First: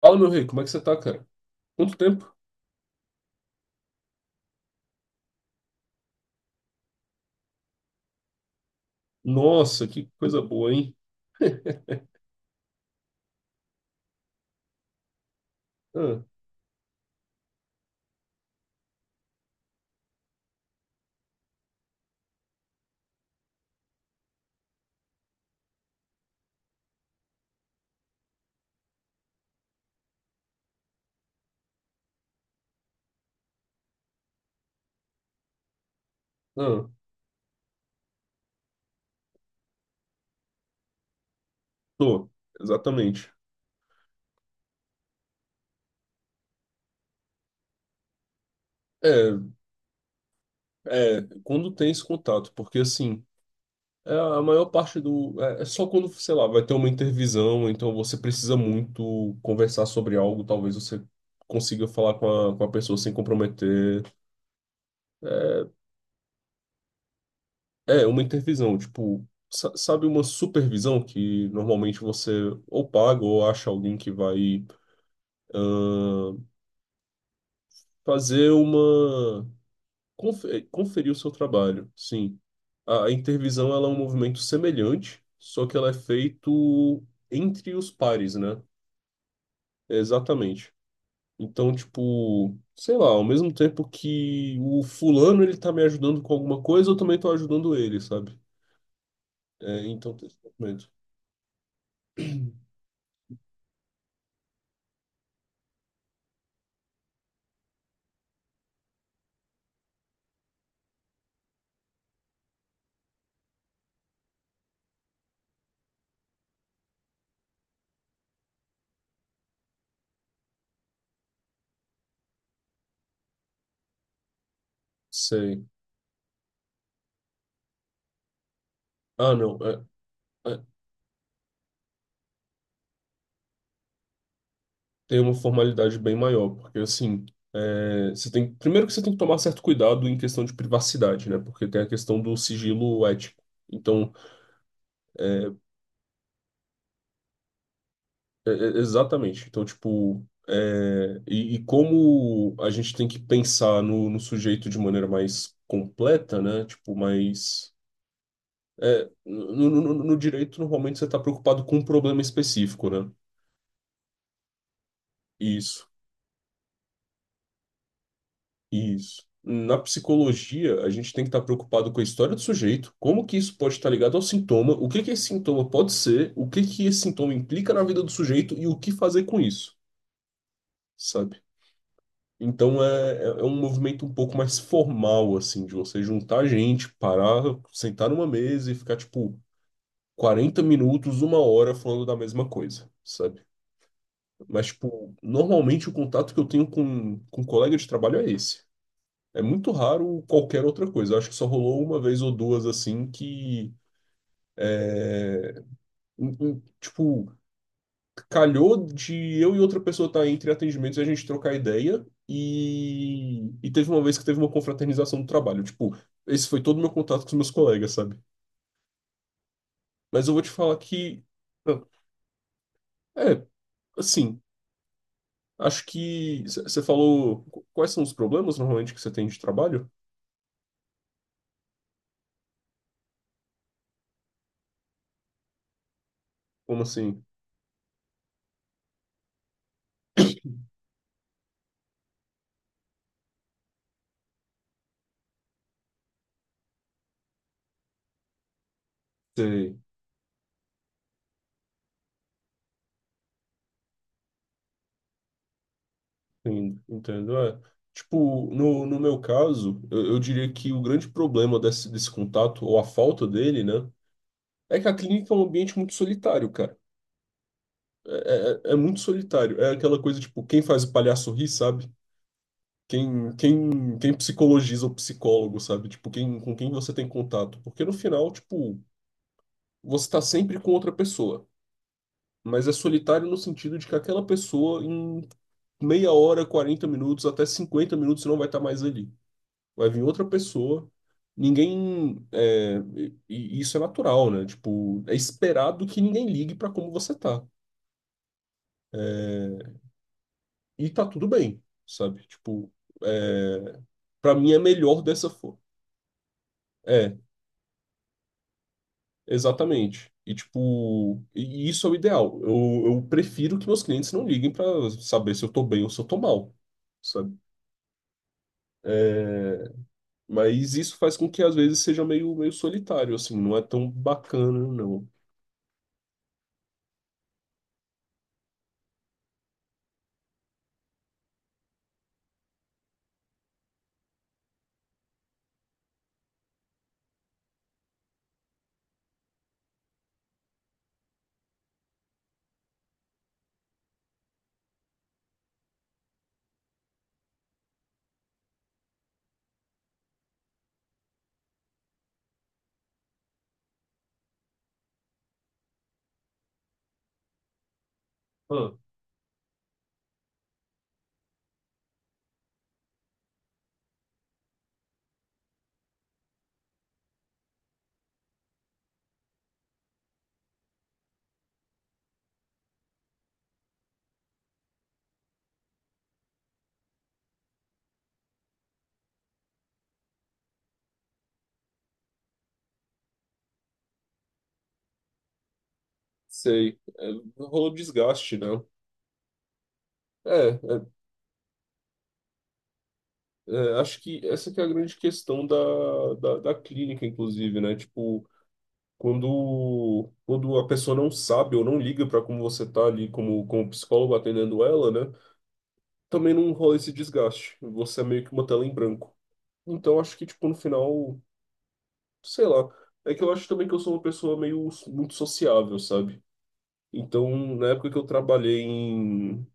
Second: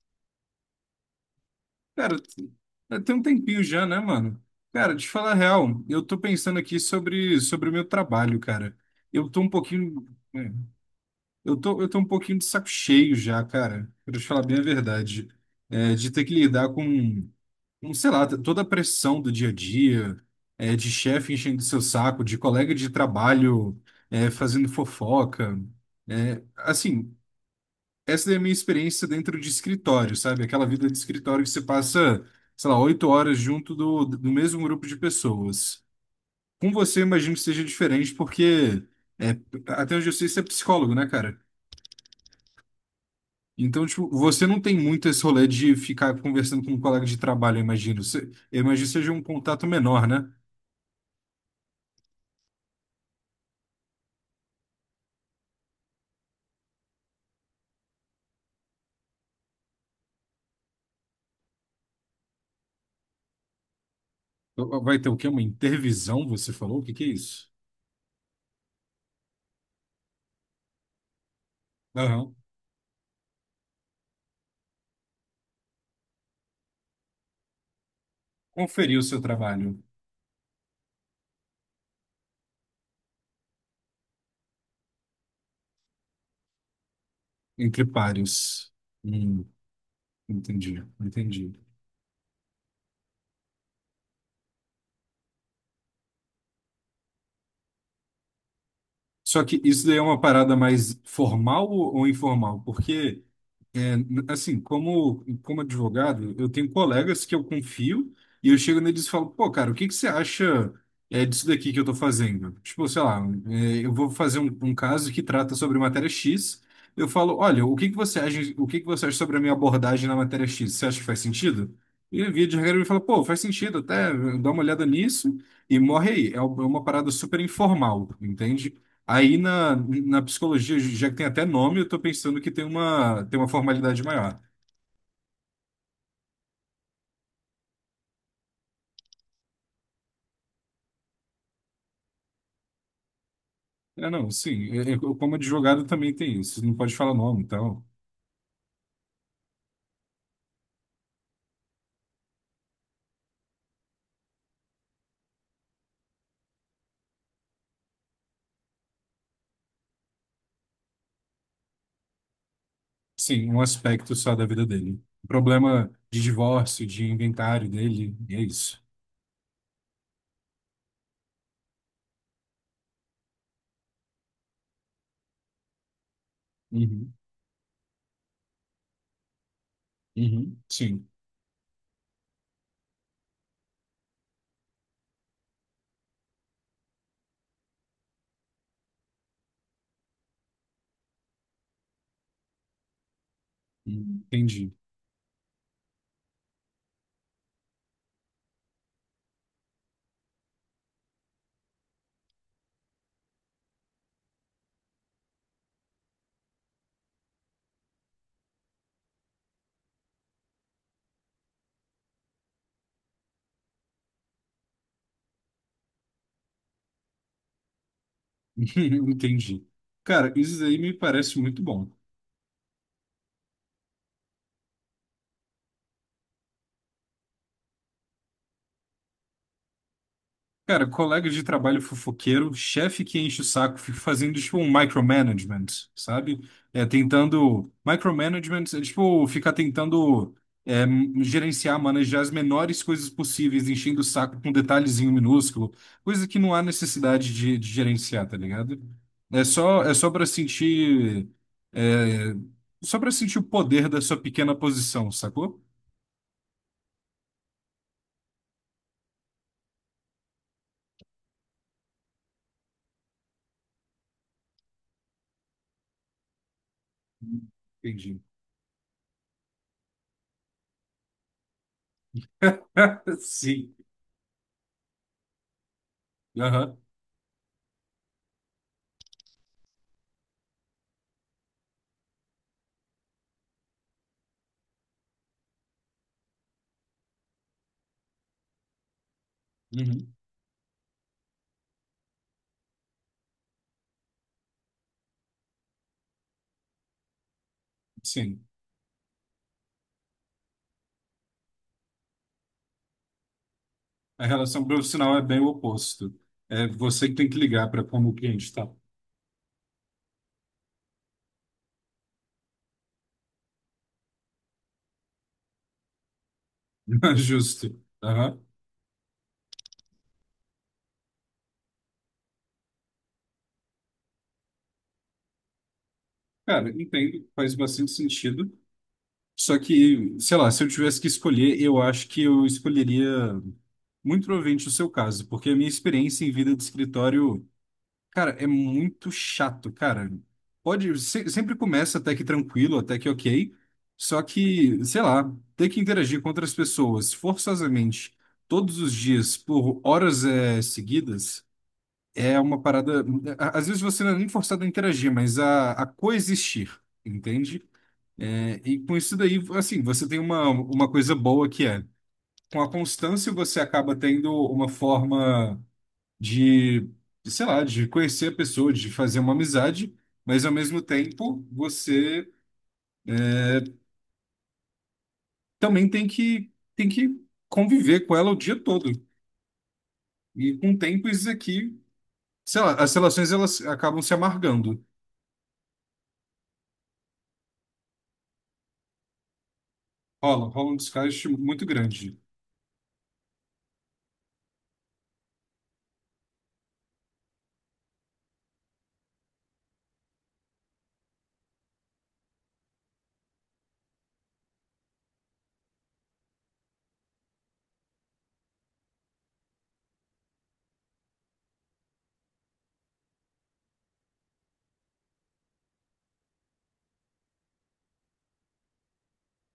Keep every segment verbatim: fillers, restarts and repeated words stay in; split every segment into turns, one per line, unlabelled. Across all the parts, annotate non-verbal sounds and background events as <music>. Fala, meu rei, como é que você tá, cara? Quanto
Cara,
tempo?
t- tem um tempinho já, né, mano? Cara, de falar a real, eu tô pensando aqui sobre, sobre o meu trabalho, cara. Eu tô um
Nossa,
pouquinho.
que coisa
é,
boa, hein?
Eu tô, eu tô um
<laughs>
pouquinho de saco cheio já, cara. Pra te falar bem a verdade. É, de
Ah,
ter que lidar com, com, sei lá, toda a pressão do dia a dia, é, de chefe enchendo seu saco, de colega de trabalho, é, fazendo fofoca. É, assim, essa é a minha experiência dentro de escritório, sabe? Aquela vida de escritório que você passa, sei lá, oito horas junto do, do mesmo grupo de pessoas. Com
ah,
você, imagino que seja diferente, porque é, até onde eu sei, você é psicólogo, né, cara?
tô, exatamente.
Então, tipo, você não tem muito esse rolê de ficar conversando com um colega de trabalho, eu imagino. Você, eu imagino que seja um
É,
contato menor, né?
é, quando tem esse contato, porque assim, é a maior parte do. É, é só quando, sei lá, vai ter uma intervisão, então você precisa muito conversar sobre algo, talvez você consiga falar com a, com a pessoa sem comprometer.
Vai ter o quê? Uma intervisão, você falou? O que que é isso?
É, é uma intervisão, tipo, sa- sabe uma supervisão que normalmente você
Aham.
ou paga ou acha alguém que vai fazer
Conferir o seu
uma
trabalho
confe- conferir o seu trabalho, sim. A, a intervisão ela é um movimento semelhante, só que ela é feito entre
entre
os pares, né?
pares. Hum,
Exatamente.
entendi, entendi.
Então, tipo, sei lá, ao mesmo tempo que o fulano ele tá me ajudando com alguma coisa, eu também tô ajudando ele, sabe?
Só que isso
É,
daí é
então
uma
tem esse
parada
movimento.
mais formal ou ou informal? Porque, é, n- assim, como, como advogado, eu tenho colegas que eu confio e eu chego neles e falo, pô, cara, o que que você acha é, disso daqui que eu tô fazendo? Tipo, sei lá, é, eu vou fazer um, um caso que trata sobre matéria X. Eu falo, olha, o que que você acha, o que que você acha sobre a minha abordagem na matéria X? Você acha que faz sentido? E via de regra ele fala, pô, faz sentido até, dá uma olhada nisso
Sei.
e morre aí. É é uma parada super informal, entende?
Ah,
Aí
não.
na, na
É, é,
psicologia, já que tem até nome, eu tô pensando que tem uma, tem uma formalidade maior.
tem uma formalidade bem maior, porque assim, é, você tem, primeiro que você tem que tomar certo cuidado em questão de privacidade, né? Porque tem a questão do sigilo ético.
É,
Então,
não, sim, eu, eu, como
é,
advogado também tem isso, não pode falar nome, então,
é, é- exatamente. Então, tipo, é, e, e como a gente tem que pensar no, no sujeito de maneira mais completa, né? Tipo, mais é, no, no- no- no direito, normalmente você está preocupado com um problema específico, né?
sim, um aspecto só da vida dele.
Isso.
Problema de divórcio, de inventário dele, e é isso.
Isso. Na psicologia, a gente tem que estar preocupado com a história do sujeito, como que isso pode estar ligado ao sintoma, o que que esse sintoma pode ser, o que que esse
Uhum,
sintoma implica na vida do sujeito e o que fazer com isso,
uhum, sim,
sabe? Então é, é é um movimento um pouco mais formal, assim, de você juntar gente, parar, sentar numa mesa e ficar, tipo, quarenta minutos, uma hora falando da mesma coisa, sabe? Mas,
entendi.
tipo, normalmente o contato que eu tenho com, com colega de trabalho é esse. É muito raro qualquer outra coisa. Eu acho que só rolou uma vez ou duas assim que, em- em- tipo, calhou de eu e outra pessoa estar entre atendimentos e a gente trocar ideia. E, e teve uma vez que teve uma confraternização do trabalho. Tipo, esse foi todo o meu contato com os meus colegas, sabe?
<laughs> Entendi.
Mas
Cara,
eu vou te
isso
falar
aí me
que.
parece muito bom.
É, assim, acho que. Você falou. qu- Quais são os problemas normalmente que você tem de trabalho?
Cara, colega de trabalho fofoqueiro, chefe que enche o saco, fica fazendo tipo um micromanagement, sabe?
Como
É,
assim?
tentando. Micromanagement é tipo ficar tentando é, gerenciar, manejar as menores coisas possíveis, enchendo o saco com detalhezinho minúsculo, coisa que não há necessidade de, de gerenciar, tá ligado? É
Você
só, é só para sentir. é, Só para sentir o poder da sua pequena posição, sacou?
entendo, entendo, é. Tipo, no, no meu caso, eu, eu diria que o grande problema desse, desse contato, ou a falta dele, né, é que a clínica é um ambiente muito solitário, cara.
Entendi.
É, é, é é muito solitário. É aquela coisa, tipo, quem faz o palhaço rir, sabe?
<laughs>
Quem,
Sim.
quem, quem psicologiza o psicólogo, sabe? Tipo, quem, com quem
Aham.
você tem contato. Porque no final, tipo, você tá sempre com outra pessoa. Mas é solitário no sentido de que aquela pessoa, em meia hora, quarenta minutos, até cinquenta minutos, não vai estar mais ali. Vai vir
Uhum.
outra pessoa. Ninguém. é, e, e isso é natural, né? Tipo, é esperado que ninguém ligue pra como você tá.
Sim.
E tá tudo bem, sabe? Tipo, é,
A
para mim é
relação
melhor
profissional é
dessa
bem o
forma.
oposto. É você que
É,
tem que ligar para como o cliente está.
exatamente. E, tipo, e e isso é o ideal. Eu, eu prefiro que meus clientes não liguem pra saber se eu tô bem ou se eu tô mal,
<laughs>
sabe?
Justo. Aham.
É, mas isso faz com que às vezes seja meio, meio solitário, assim, não é tão bacana, não.
Cara, entendo, faz bastante sentido. Só que, sei lá, se eu tivesse que escolher, eu acho que eu escolheria muito provavelmente o seu caso, porque a minha experiência em vida de escritório. Cara, é muito chato, cara. Pode, se- sempre começa até que tranquilo, até que ok. Só que, sei lá, ter que interagir com outras pessoas forçosamente todos os dias por horas eh, seguidas é uma parada. a- Às vezes você não é nem forçado a interagir, mas a, a coexistir, entende? É, e
Ah.
com isso daí, assim, você tem uma, uma coisa boa que é, com a constância você acaba tendo uma forma de, sei lá, de conhecer a pessoa, de fazer uma amizade, mas ao mesmo tempo você é, também tem que, tem que conviver com ela o dia todo. E com o tempo isso aqui, sei lá, as relações elas acabam se amargando.
Sei. É, rolou desgaste, né?
Rola, rola um
É,
desgaste muito grande.
é, é, acho que essa que é a grande questão da, da, da clínica, inclusive, né? Tipo, quando, quando a pessoa não sabe ou não liga para como você tá ali como, como psicólogo atendendo ela, né? Também não rola esse desgaste. Você é meio que uma tela em branco. Então, acho que, tipo, no final, sei lá. É que eu acho também que eu sou uma pessoa meio muito sociável, sabe? Então, na época que eu trabalhei em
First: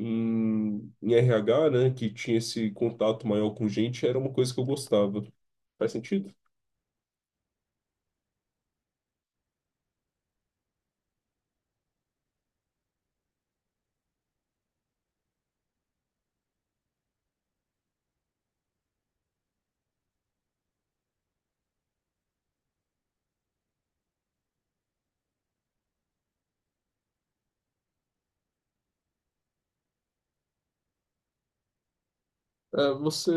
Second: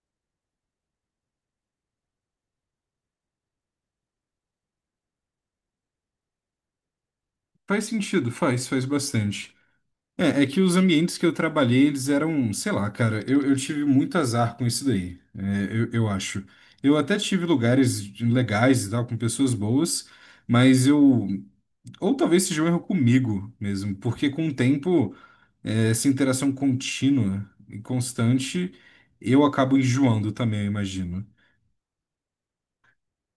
em, em R agá, né, que tinha esse contato maior com gente, era uma coisa que eu gostava. Faz sentido?
Faz sentido, faz, faz bastante. É, é que os ambientes que eu trabalhei, eles eram, sei lá, cara, eu, eu tive muito azar com isso daí, é, eu, eu acho. Eu até tive lugares de- legais e tal, com pessoas boas, mas eu. Ou talvez seja um erro comigo mesmo, porque com o tempo, é, essa interação contínua e constante, eu acabo enjoando também, eu imagino.
É, você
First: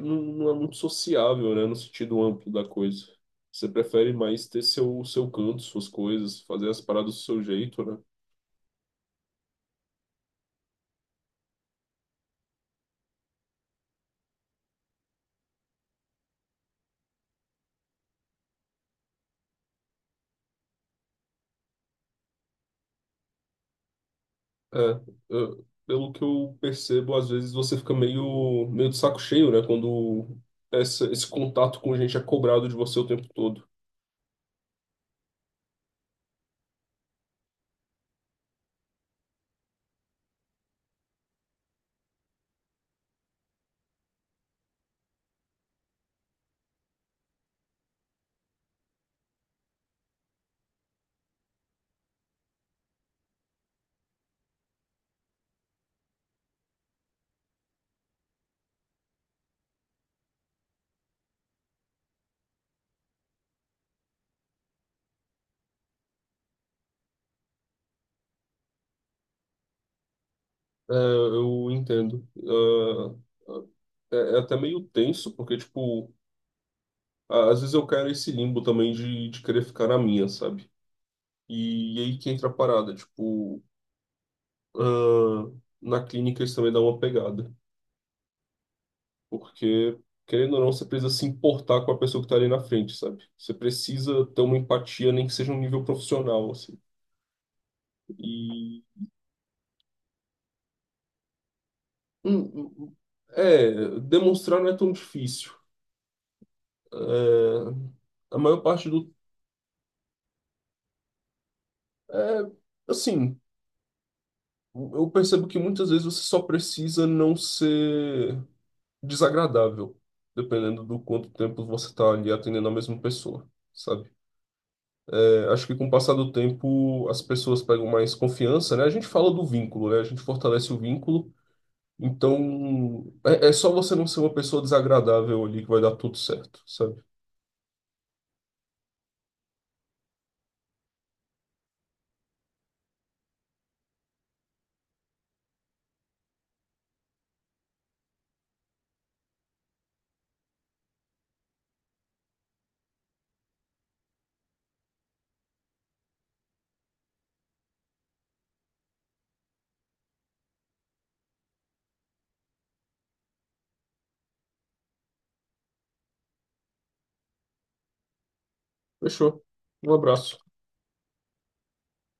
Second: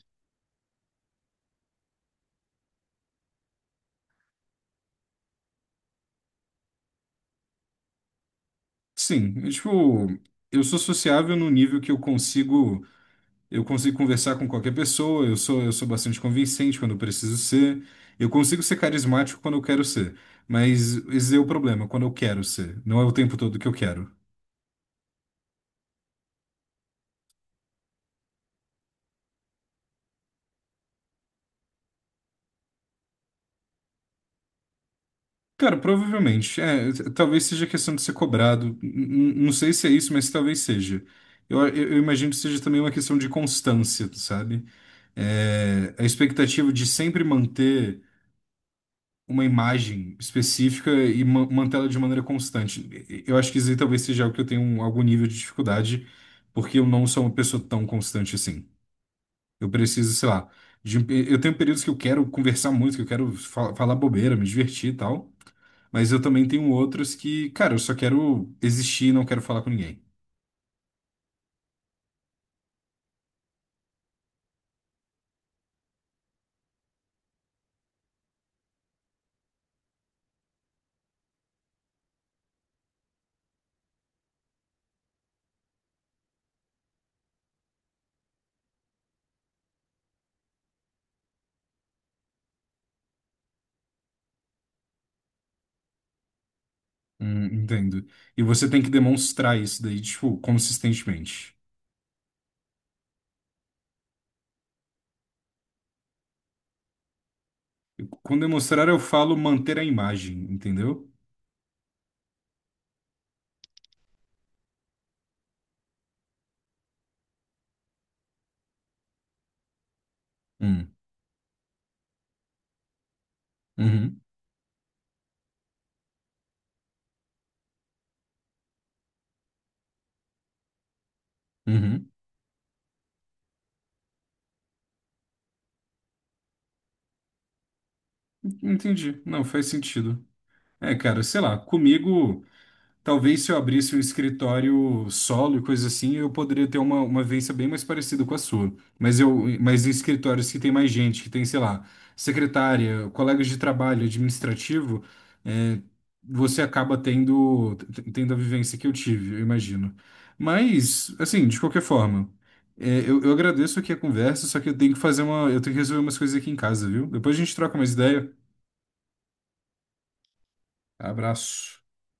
não, não é muito sociável, né, no sentido amplo da coisa. Você prefere mais ter seu, seu canto, suas coisas, fazer as paradas do seu jeito, né?
Sim, é tipo, eu sou sociável no nível que eu consigo. Eu consigo conversar com qualquer pessoa, eu sou, eu sou bastante convincente quando eu preciso ser. Eu consigo ser carismático quando eu quero ser. Mas esse é o problema, quando eu quero ser. Não é o tempo todo que eu quero.
É, eu- pelo que eu percebo, às vezes você fica meio, meio de saco cheio, né, quando essa, esse contato com gente é cobrado de você o tempo todo.
Cara, provavelmente. É, t- talvez seja questão de ser cobrado. N- n- Não sei se é isso, mas talvez seja. Eu, eu- eu imagino que seja também uma questão de constância, sabe? É, a expectativa de sempre manter uma imagem específica e ma- mantê-la de maneira constante. E- Eu acho que isso aí talvez seja algo que eu tenho um- algum nível de dificuldade, porque eu não sou uma pessoa tão constante assim. Eu preciso, sei lá, de um pe- eu tenho períodos que eu quero conversar muito, que eu quero fa- falar bobeira, me divertir e tal, mas eu também tenho outros que, cara, eu só quero existir e não quero falar com ninguém.
É, eu entendo. É, é, é até meio tenso, porque, tipo, a- às vezes eu quero nesse limbo também de, de querer ficar na minha, sabe? E, e aí que entra a parada, tipo, ah, na clínica isso também dá uma pegada, porque, querendo ou não, você precisa se importar com a pessoa que tá ali na frente, sabe? Você precisa ter uma empatia, nem que seja um nível profissional, assim.
Hum, entendo. E você tem
E,
que demonstrar isso daí, tipo, consistentemente.
hum, hum, é, demonstrar não é tão difícil. É,
Com
a maior
demonstrar,
parte
eu
do...
falo manter a imagem, entendeu?
É, assim... Eu percebo que muitas vezes você só precisa não ser desagradável, dependendo
Hum.
do quanto tempo você está ali atendendo a mesma pessoa, sabe?
Uhum.
É, acho que com o passar do tempo as pessoas pegam mais confiança, né? A gente fala do vínculo, né? A gente fortalece o vínculo,
Uhum.
então é, é só você não ser uma pessoa desagradável ali que vai dar tudo certo, sabe?
Entendi. Não, faz sentido. É, cara, sei lá, comigo, talvez se eu abrisse um escritório solo e coisa assim, eu poderia ter uma, uma vivência bem mais parecida com a sua. Mas eu, mas em escritórios que tem mais gente, que tem, sei lá, secretária, colegas de trabalho, administrativo, é, você acaba tendo, t- tendo a vivência que eu tive, eu imagino. Mas, assim, de qualquer forma, é, eu, eu agradeço aqui a conversa, só que eu tenho que fazer uma, eu tenho que resolver umas coisas aqui em casa, viu? Depois a gente troca mais ideia.
Fechou. Um abraço.
Abraço.